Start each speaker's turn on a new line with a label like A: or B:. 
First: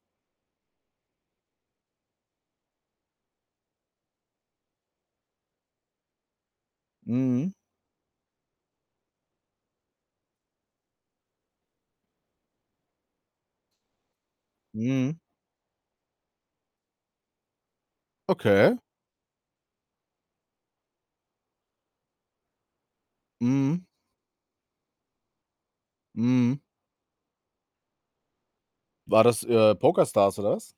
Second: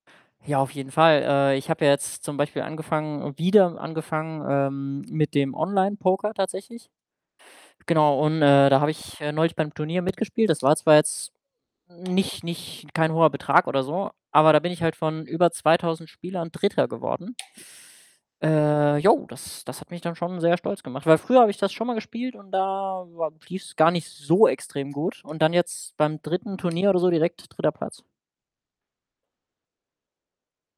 A: Ja, auf jeden Fall. Äh, ich habe ja jetzt zum Beispiel angefangen wieder angefangen, ähm, mit dem Online-Poker tatsächlich.
B: Mhm.
A: Genau, und, äh, da habe ich, äh, neulich beim Turnier mitgespielt. Das war zwar jetzt n nicht nicht kein hoher Betrag oder so, aber da bin ich halt
B: Mhm.
A: von über 2000 Spielern 3. geworden.
B: Okay.
A: Äh, jo, das das hat mich dann schon sehr stolz gemacht, weil früher habe ich das schon mal gespielt und da war lief 's
B: Mhm.
A: gar nicht so extrem gut. Und dann jetzt beim 3.
B: Mhm.
A: Turnier oder so direkt 3. Platz.
B: War das, äh, PokerStars oder was?